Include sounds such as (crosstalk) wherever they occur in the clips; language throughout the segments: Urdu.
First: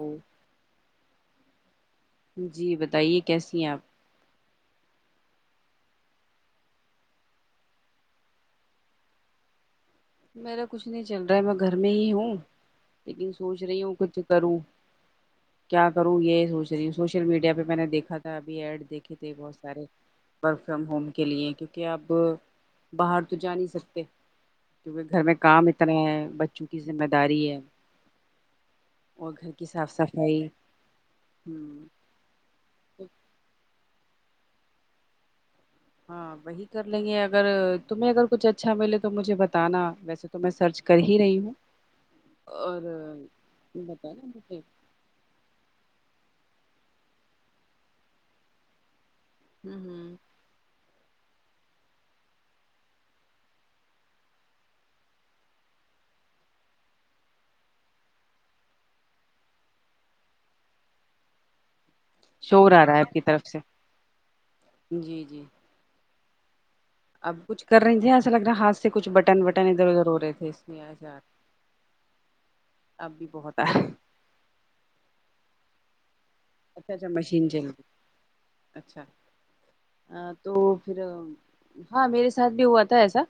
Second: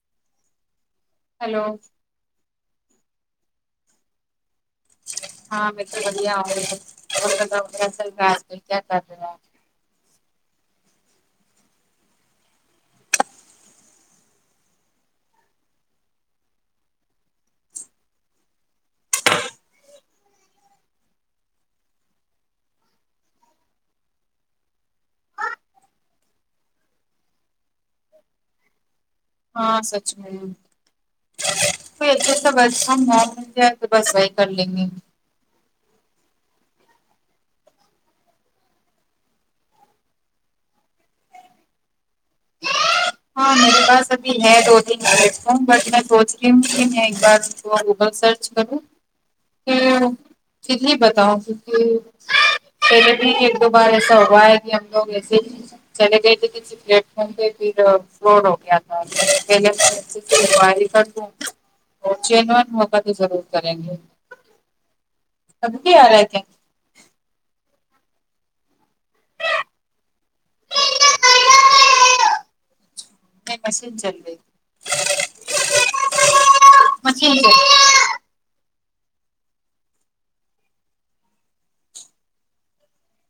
ہوں ہیلو جی بتائیے کیسی ہیں آپ (unintelligible) میرا کچھ نہیں چل رہا ہے میں گھر میں ہی ہوں لیکن سوچ رہی ہوں کچھ کروں کیا کروں یہ سوچ رہی ہوں سوشل میڈیا پہ میں نے دیکھا تھا ابھی ایڈ دیکھے تھے بہت سارے ورک فرام ہوم کے لیے کیونکہ آب باہر تو جا نہیں سکتے کیونکہ گھر میں کام اتنا ہے بچوں کی ذمہ داری ہے اور گھر کی ہاں صاف سچ صفائی ہمم وہی کچھ تو ورک فروم ہوم ملگیا تو کرلنگے ہاں وہی کر لیں گے اگر تمہیں اگر کچھ اچھا ملے تو مجھے بتانا ویسے تو میں سرچ کر ہی رہی ہوں اور ہاں میرے پاس بتانا ابھی ہے مجھے دو بٹ میں سوچ رہ ہ کہ میں ایک بار جو گوگل سرچ کروں ہ ہم ہ یہی بتاؤ کیونکہ پلے بھی ایک دو بار ایسا ہوا ہے کہ ہم لوگ ایسے ہی چلے گئے تھے کہ سکریٹ (inaudible) چین وان شور آ رہا ہے محبت آپ کی ضرور طرف سے کریں گے جی جی سب بھی آ رہے تھ اب کچھ کر رہی تھے ایسا لگ رہا ہے ہاتھ سے کچھ بٹن وٹن ادھر ادھر ہو رہے تھے اس لیے اج ار ابھی (unintelligible) جل گئی اچھا اچھا مشین چل جلی رہی۔ اچھا ہاں تو پھر ہاں میرے ساتھ بھی ہوا تھا ایسا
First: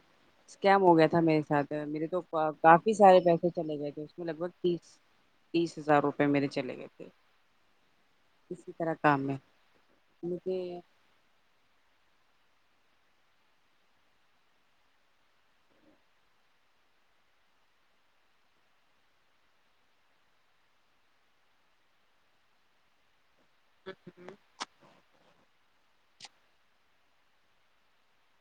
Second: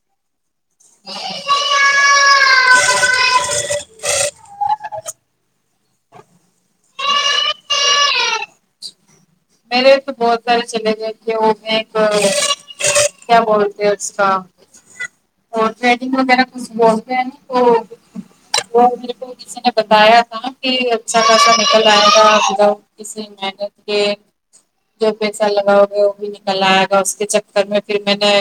اسکیم ہو گیا تھا میرے ساتھ میرے تو کافی سارے پیسے چلے گئے تھے اس میں لگ بھگ تیس تیس ہزار روپئے میرے چلے گئے تھے کسی طرح کام میں میرے تو بہت سارے مجھے چلے گئے کہ وہ میں ایک کیا بولتے اس کا اور چیٹنگ وغیرہ کچھ بولتے ہیں تو وہ میرے کو کسی نے بتایا تھا کہ اچھا خاصا نکل آئے گا اسی محنت کے جو پیسہ لگاؤ گے وہ بھی نکل آئے گا اس کے چکر میں پھر میں نے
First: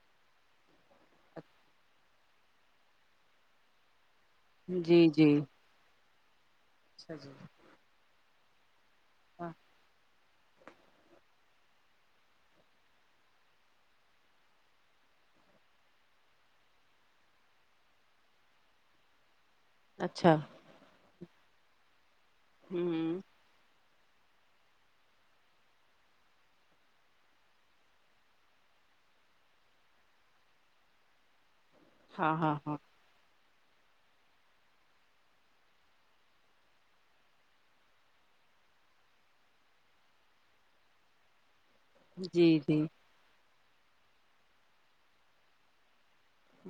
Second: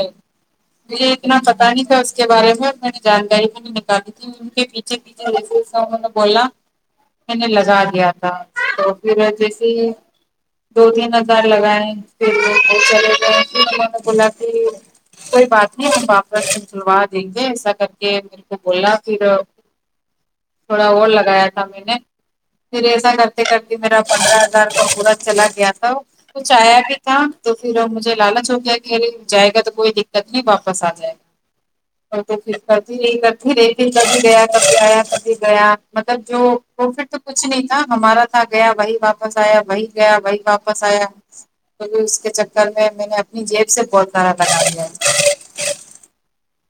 مجھے اتنا پتا نہیں تھا اس کے بارے میں اور میں نے جانکاری بھی نے نکالی ان کے پیچھے جی جی پیچھے جیسے انوں نے بولا اچھا جی میں نے لگا دیا تھا تو پرر ہاں جیسے ہی دو تین ہزار لگائے پھر نے بولا کہ کوئی بات نہیں ہم واپس سلوا دیں گے ایسا کر کے میرے کو بولا پھر اچھا تھوڑا اور لگایا تھا میں نے پھر ایسا ہوں کرتے کرتے میرا پندرہ ہزار کا پورا چلا گیا تھا کچھ آیا بھی تھا تو پھر مجھے لالچ ہو گیا کہ جائے گا تو کوئی دقت نہیں واپس آ جائے گا اور ہاں تو ہاں ہاں کتا نہیں کر ھی رہیکتی کبھی گیا کبھی آیا کبھی گیا مطلب جو پرفٹ تو کچھ نہیں تھا ہمارا گیا وہی واپس آیا وہی گیا وہی واپس آیا اس کے جی چکر جی میں میں نے اپنی جیب سے بہتارا لگا دیا ہے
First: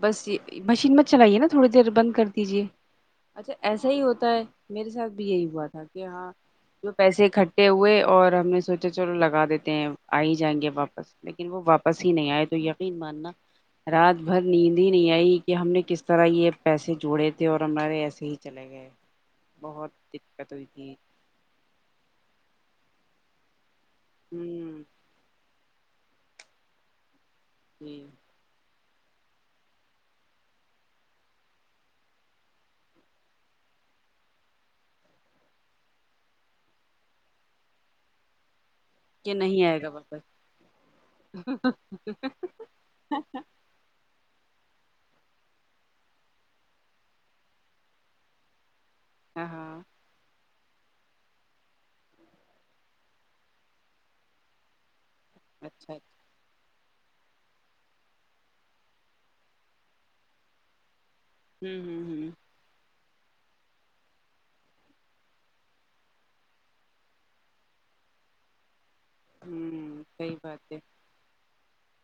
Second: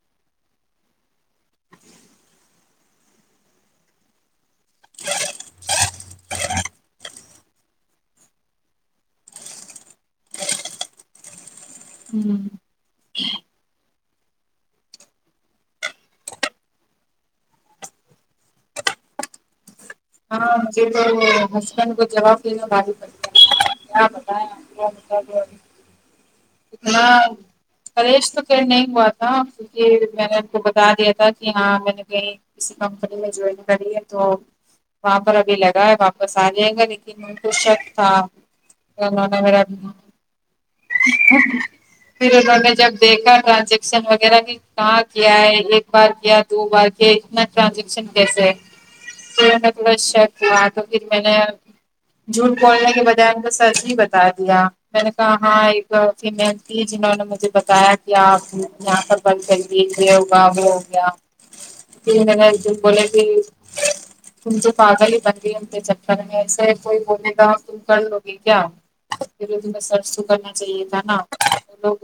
بس یہ مشین مت چلائیے نا تھوڑی دیر بند کر دیجے اچھا ایسا ہی ہوتا ہے میرے ساتھ بھی یہی ہوا تھا کہ ہاں تو پیسے اکٹھے ہوئے اور ہم نے سوچا چلو لگا دیتے ہیں آ ہی جائیں گے واپس لیکن وہ واپس ہی نہیں ہوں آئے تو یقین ماننا رات بھر نیند ہی نہیں آئی کہ ہم نے کس طرح یہ پیسے جوڑے تھے اور ہمارے ایسے ہی چلے گئے بہت دقت ہاں ہوئی مجھے تھی تو ہسبینڈ کو جواب دیینا باپ کیا بتائیں ہوں آ ا اتنا جی کلیش تو کہ نہیں ہوا تھا میں نے آ کو بتا دیا تھا کہ ہاں میں نے کہیں کسی کمپنی میں جوائن کری ہے تو وہاں پر ابھی لگا ہے واپس آ جائے گا لیکن ان کو شک تھا کہ نہیں آئے گا (unintelligible) واپس پھر انوں نے جب دیکھا تھا وغیرہ بھی کہاں کیا ہے ایک بار کیا دو بار کیا اتنا ٹرانزیکشن کیسا ہے ہاں ہاں (unintelligible) تو پھر میں نے جھوٹ بولنے کے بجائے کو سچ ہی بتا دیا میں نے کہا ہاں آ ہاں اچھا اچھا جی کی جنہوں نے مجھے بتایا کہ آپ یہاں پر بند کریے یہ ہوگا وہ ہو گیا ہوں ہوں جی ہوں میں نے جی بولے کہ تم تو پاگل ہی بن گ ان چکر میں ایسے کوئی بولے گا تم کر لو گے کیا ہوں (unintelligible) تو صحیح کرنا بات ہے چاہیے لوگ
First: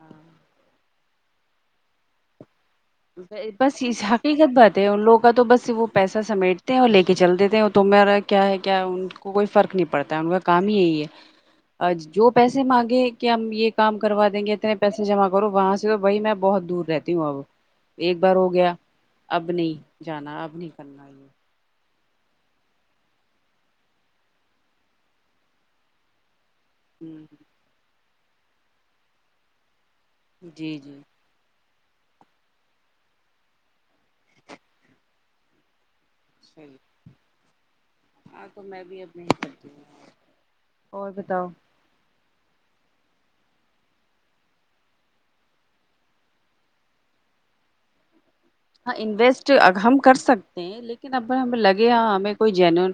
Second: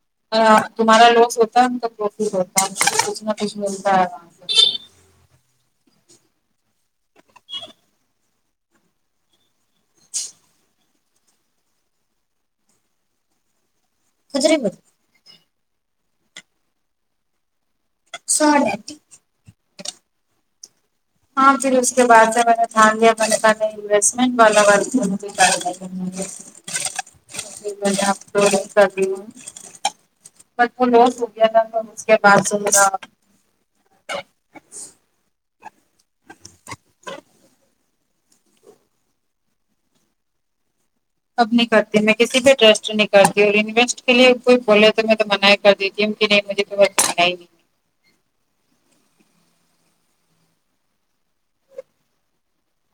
ہاں تمہارا لوگ ہوتا کچھ نہ کچھ ملتا ہے سے تو ان لوگوں کا تو بس وہ پیسہ سمیٹتے ہیں اور لے کے چل دیتے ہیں تہا کیا ہے کیا کو کوئی فرق نہیں پڑتا ہے ان کا کام ہی یہی ہے جو پیسے مانگے کہ ہم یہ کام کروا دیں گے خدرے ب اتنے پیسے جمع کرو وہاں سے تو بھائی میں بہت دور رہتی ہوں اب ایک بار ہو گیا ساڑ اب نہیں جانا اب نہیں کرنا یہ ہاں پھر اس کے بعد جی میں نے دھیان دیا میں نے انوسٹمنٹ والا ہوں ہوں ہوں (unintelligible) جی جی (unintelligible) اس کے بعد سا جی ہاں تو میں بھی اب نہیں کرتی اور بتاؤ اب نہیں کرتی میں کسی پہ ٹرسٹ نہیں کرتی اور انویسٹ کے لیے کوئی بولے تو میں تو منع ہی کر دیتی ہوں کہ نہیں مجھے نہیں ہاں انویسٹ ا ہم کر سکتے ہیں لیکن اب ہمیں لگے ہمیں کوئی جینون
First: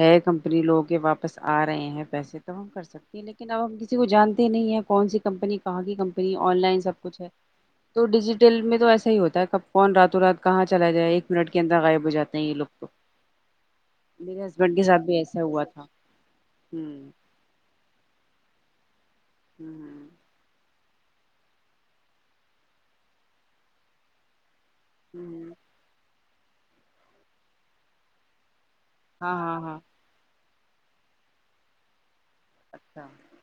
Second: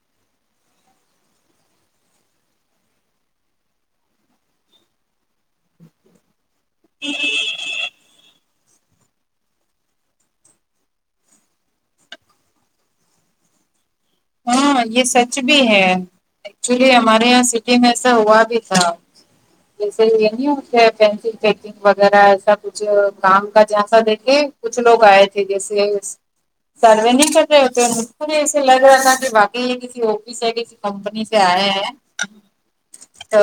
ہے کمپنی لو کے واپس آ رہے ہیں پیسے تو ہم کر سکتے یہ لیکن اب ہم کسی کو جانتے نہیں ہیں کون سی کمپنی کہاں کی کمپنی آن لائن سب کچھ ہے تو ڈیجیٹل میں تو ایسا ہی ہوتا ہے ک کون راتوں رات کہاں چلا جائے ایک منٹ کے اندر غائب ہو جاتے ہیں یہ لوگ تو میرے ہسبینڈ کے ہاں ساتھ یہ سچ ایسا بھی ہوا تھا ہے ایکچولی ہوں ہمارے یہاں میں ایسا ہوا بھی تھا جسے ہوں یہ نہیں ہو پینسل پنگ وغیرہ ایسا کچھ کام کا جیسا دیکھے کچھ لوگ آئے تھے ہوں جیسے سروے نہیں کر رہے ہوتے ایسے لگ کے ہاں باقی ہاں یہ ہاں کسی آفس یا کسی کمپنی سے آئے ہیں اچھا تو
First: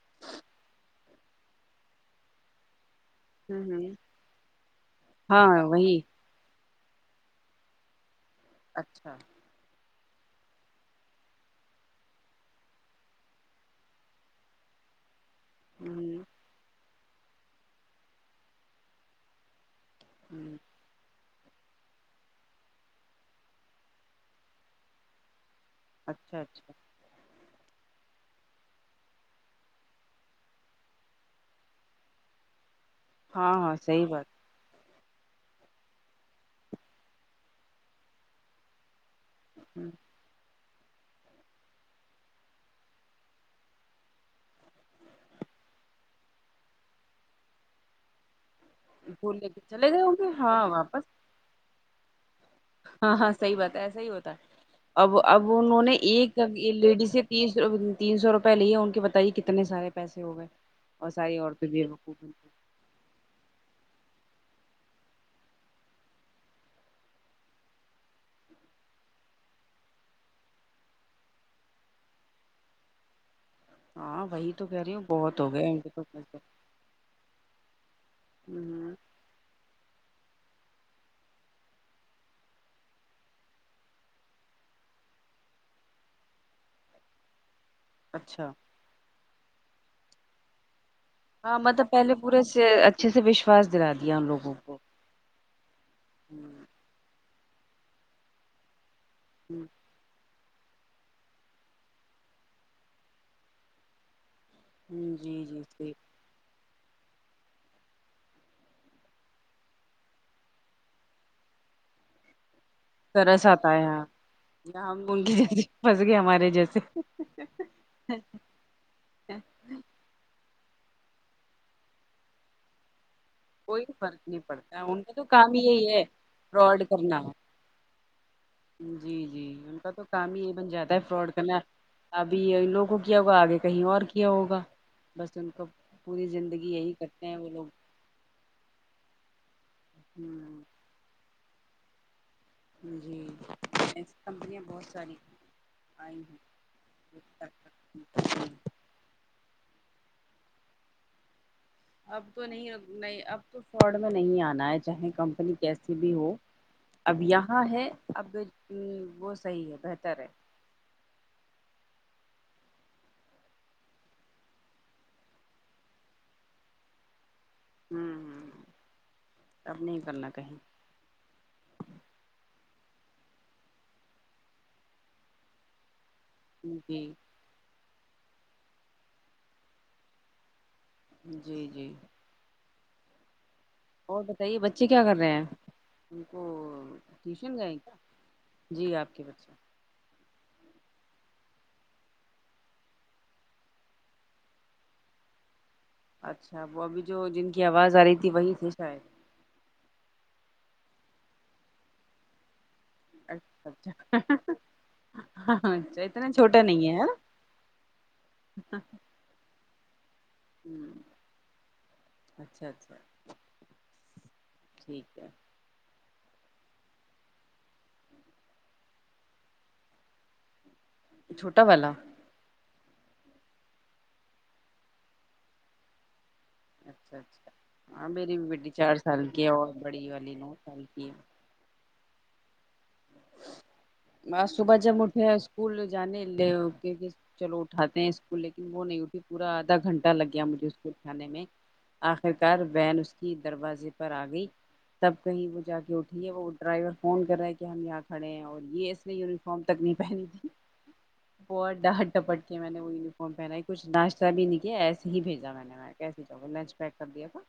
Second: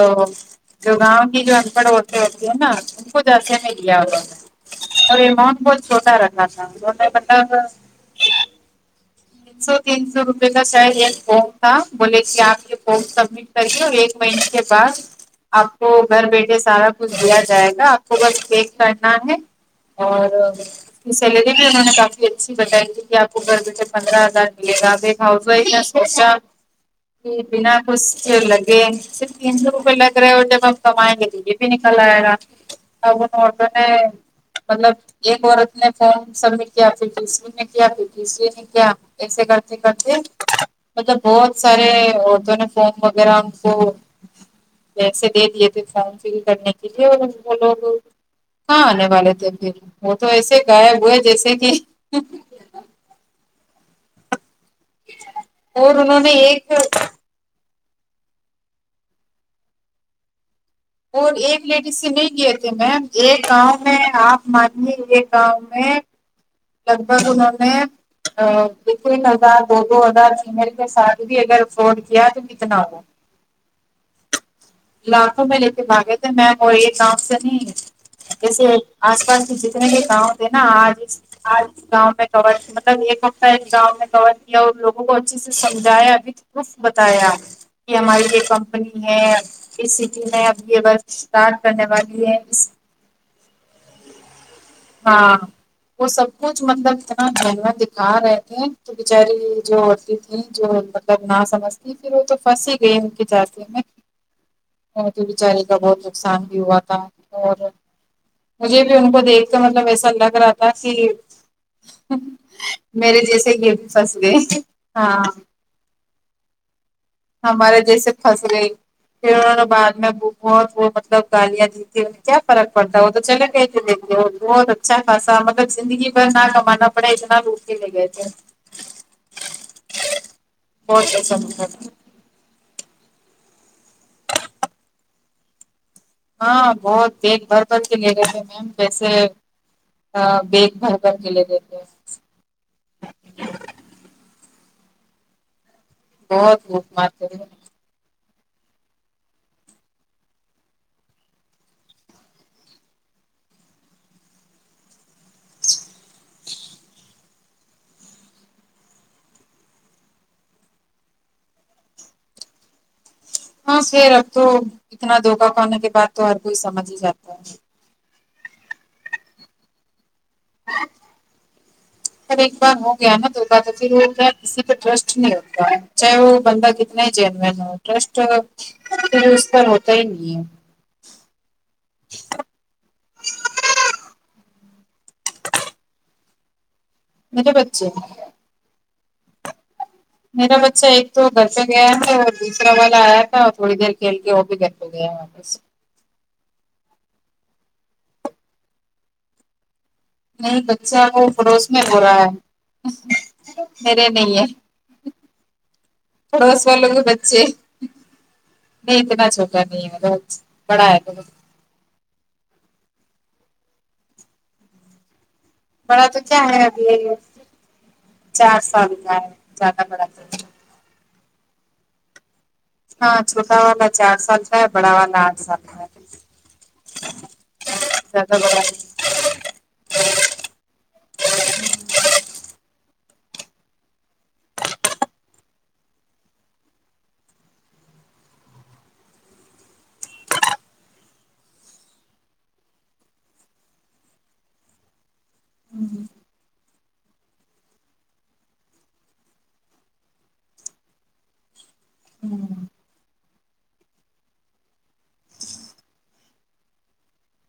جو گاؤں کی جو ان پڑھ ہوتے ہوتی ہے نا کچھ ایسے ہوں نہیں ہوں کیا انہوں نے اور ای مون ہاں بہت وہی چھوٹا رکھا تھا انہوں نے بطلب اچھا سو تین سو روپے کا شاید یہ فم تھا بولے کہ آپ یہ فم سب کر ایک مہینے کے بعد آپ ہوں کو گھر بیٹھے سارا کچھ دیا جائے گا آپ کو بس چیک کرنا ہے اور ہوں اس کی سیلری بھی انہوں نے کافی اچھی بتائی تھی کہ آپ کو گھر بیٹھے پندرہ ہزار ملے گاب ایک ہاؤس وائف کا اچھا اچھا بنا کچھ لگے صرف تین سو روپے لگ رہے اور جب ہم کمائیں گے تو یہ بھی نکل آئے گا اب ہاں میں ہاں نے صحیح بات مطلب ایک عورت نے فم سبمٹ کیا پ تس کیا تس نے کیا ایسے کرتے کرتے مطلب بہت سارے عورتوں نے فارم وغیرہ ان کو پیسے دے دیے تھے فارم فل کرنے کے لیے اور وہ لوگ کہاں آنے والے پھول تھے لے کے پھر چلے گئے وہ ہوں تو گے ایسے ہاں غائب واپس ہوئے جیسے کہ ہاں ہاں صحی بات ہے ایسا ہی ہوتا ہے اب اب انہوں نے ایک لیڈی سے ت تین سو روپئے لے ان کے بتائیے کتنے سارے پیسے ہو گئے اور ساری ایک عورتیں بے لیڈیز سے وقوف بن نہیں گ گئی تھے میم ایک گاؤں میں آپ مانیے ایک گاؤں میں لگ بھگ انہوں نے دیکھو ایک ہزار دو دو ہزار فیمل کے ساتھ بھی اگر فراڈ کیا تو کتنا ہوگا ہاں وہی تو کہہ رہی ہوں بہت لاکھوں ہو میں لے گئے ان کے تو لاگئے تھے میں وہ ایک نام سے نہیں جیسے ہ آس پاس کے جتنے بھی گاؤں تھے نا آج آج گاؤں میں کور مطلب ایک ہفتہ گاؤں میں کور کیا اور لوگوں کو اچھے سے سمجھایا ابھی پروف بتایا کہ ہماری یہ اچھا کمپنی ہے اس سٹی میں اب یہ بس ہاں مطلب پہلے پورے سے اچھے سے وشواس دلا دیا ان لوگوں کو ہاں وہ سب کچھ مطلب اتنا مہننا دکھا رہے تھے تو بچاری ہوں جو ہوتی جو مطلب نہ سمجھتی پھر وہ تو پنس ہی گئی ان کے جسے میں وہ جی جی بچاری کا صحیح بہت نقصان بھی ہوا تھا اور مجھے بھی ان کو دیکھ مطلب ایسا لگ رہا تھا کہ میرے ترس جیسے ہی آتا ہے گٹ پھنس یہاں گئے ہم ہاں ان کے جیسے پھنس گئے ہمارے جیسے ہمارے جیسے پھس گئے پھر انہوں نے بعد میں بہت وہ مطلب گالیاں دی تیں انیں کیا فرق پڑتا ہے وہ تو چلے کوئی فرق نہیں بہت پڑتا ان کا تو اچھاصا کام ہی مطلب یہی ہے زندگی بھر نہ فراڈ کمانا پڑے کرنا اتنا چلے گئے تھے جی جی ان کا تو کام ہی یہی بن جاتا ہے بہت فراڈ پسند کرنا تھا ابھی ان لوگ کو کیا ہوگا آگے کہیں اور کیا ہوگا بس ان کو پوری زندگی یہی کرتے ہیں وہ لوگ کلے گئے تھے میم ویسے ہ بگ بھر کر کےلے گئے تھے جی کمپنیاں بہت ساری بہت لوٹ مارتے تھے (unintelligible) اب تو نہیں نہیں اب تو فراڈ میں نہیں آنا ہے چاہے کمپنی کیسی بھی ہو اب یہاں ہے اب وہ صحیح ہے بہتر ہے ہاں سر اب تو اتنا دھوکا کھاننے کے بعد تو ہر کوئی سمجھ ہی جاتا ہے ہوں ہ اب نہیں کرنا کہیں ار ایک بار ہو گیا نا تو تو پھر وہ کیا کسی پہ ٹرسٹ نہیں ہوتا چاہے وہ بندہ کتنا ہی جی جینون ہے ٹرسٹ اس پر ہوتا ہی نہیں ہے جی جی اور بتائیے بچے کیا کر رہے ہیں تم کو میرے ٹیوشن گئے بچے گ جی آپ کے بچے میرا بچہ ایک تو گھر پہ گیا تھا اور دوسرا والا آیا تھا اور تھوڑی دیر کھیل کے وہ بھی گھر پہ ہو گیا واپس اچھا وہ ابھی جو جن کی آواز آ رہی تھی وہی تھی شاید نہیں بچہ وہ پڑوس میں ب رہا ہے میرے اچھا نہیں ہے ہاں اچھا اتنا چھوٹا پڑوس نہیں والوں ہے کے بچے نہیں اتنا چھوٹا نہیں ہے ہوں بڑا ہے تو اچھا اچھا ٹھیک ہے بڑا تو کیا ہے ابھی چار سال کا ہے زیادہ بڑا تو چھوٹا والا ہاں چھوٹا والا چار سال کا ہے بڑا والا آٹھ سال کا ہے اچھا اچھا ہاں زیادہ میری بھی بڑا بیٹی چار نہیں۔ سال کی ہے اور بڑی والی نو سال کی ہے اج صبح جب میں اٹھے (unintelligible) اسکول جانے لے چلو اٹھاتے ہیں اسکول لیکن وہ نہیں اٹھی پورا آدھا گھنٹہ لگ گیا مجھے اسکو اٹھانے میں آخر کار وین اس کی دروازے پر آ گئی تب کہیں وہ جا کے اٹھی ہے وہ ڈرائیور فون کر رہا ہے کہ ہم یہاں کھڑے ہیں اور یہ اس نے یونیفارم تک نہیں پہنی تھی بہ ڈٹ ٹپٹ کے میں نے وہ یونیفارم پہننا ہے کچھ ناشتہ بھی نہیں کیا ایسے ہی بھیجا میں نے کیے کچ گے لنچ پیک کر دیا تھا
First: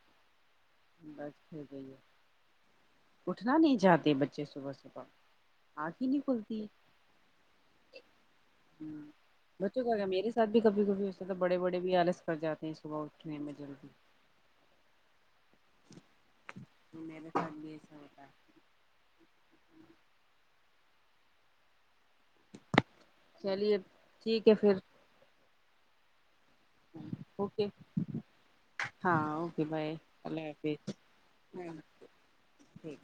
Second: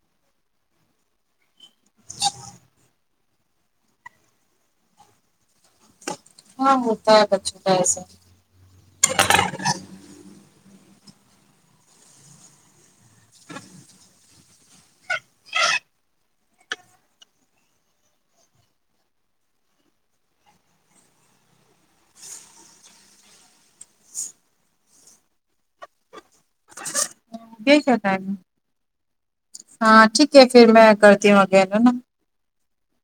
بس (unintelligible) ئی اٹھنا نہیں چاہتے بچے صبح صبح آنکھ ہی نہیں کھلتی ہ ہاں ہوتا ہے بچوں کا ایسا میرے ساتھ بھی کبھی کبھی ہوس تو بڑے بڑے بھی آلس کر جاتے ہیں صبح اٹھنے میں جلدی میرے پاس بھی ایسا ہوتا ہے چلیے ٹھیک ہے پھر ہوں دیکھا ٹم اوکے بائے ہاں ٹھیک ہے اللہ پھر میں کرتی ہوں اگل ہے نا ٹھیک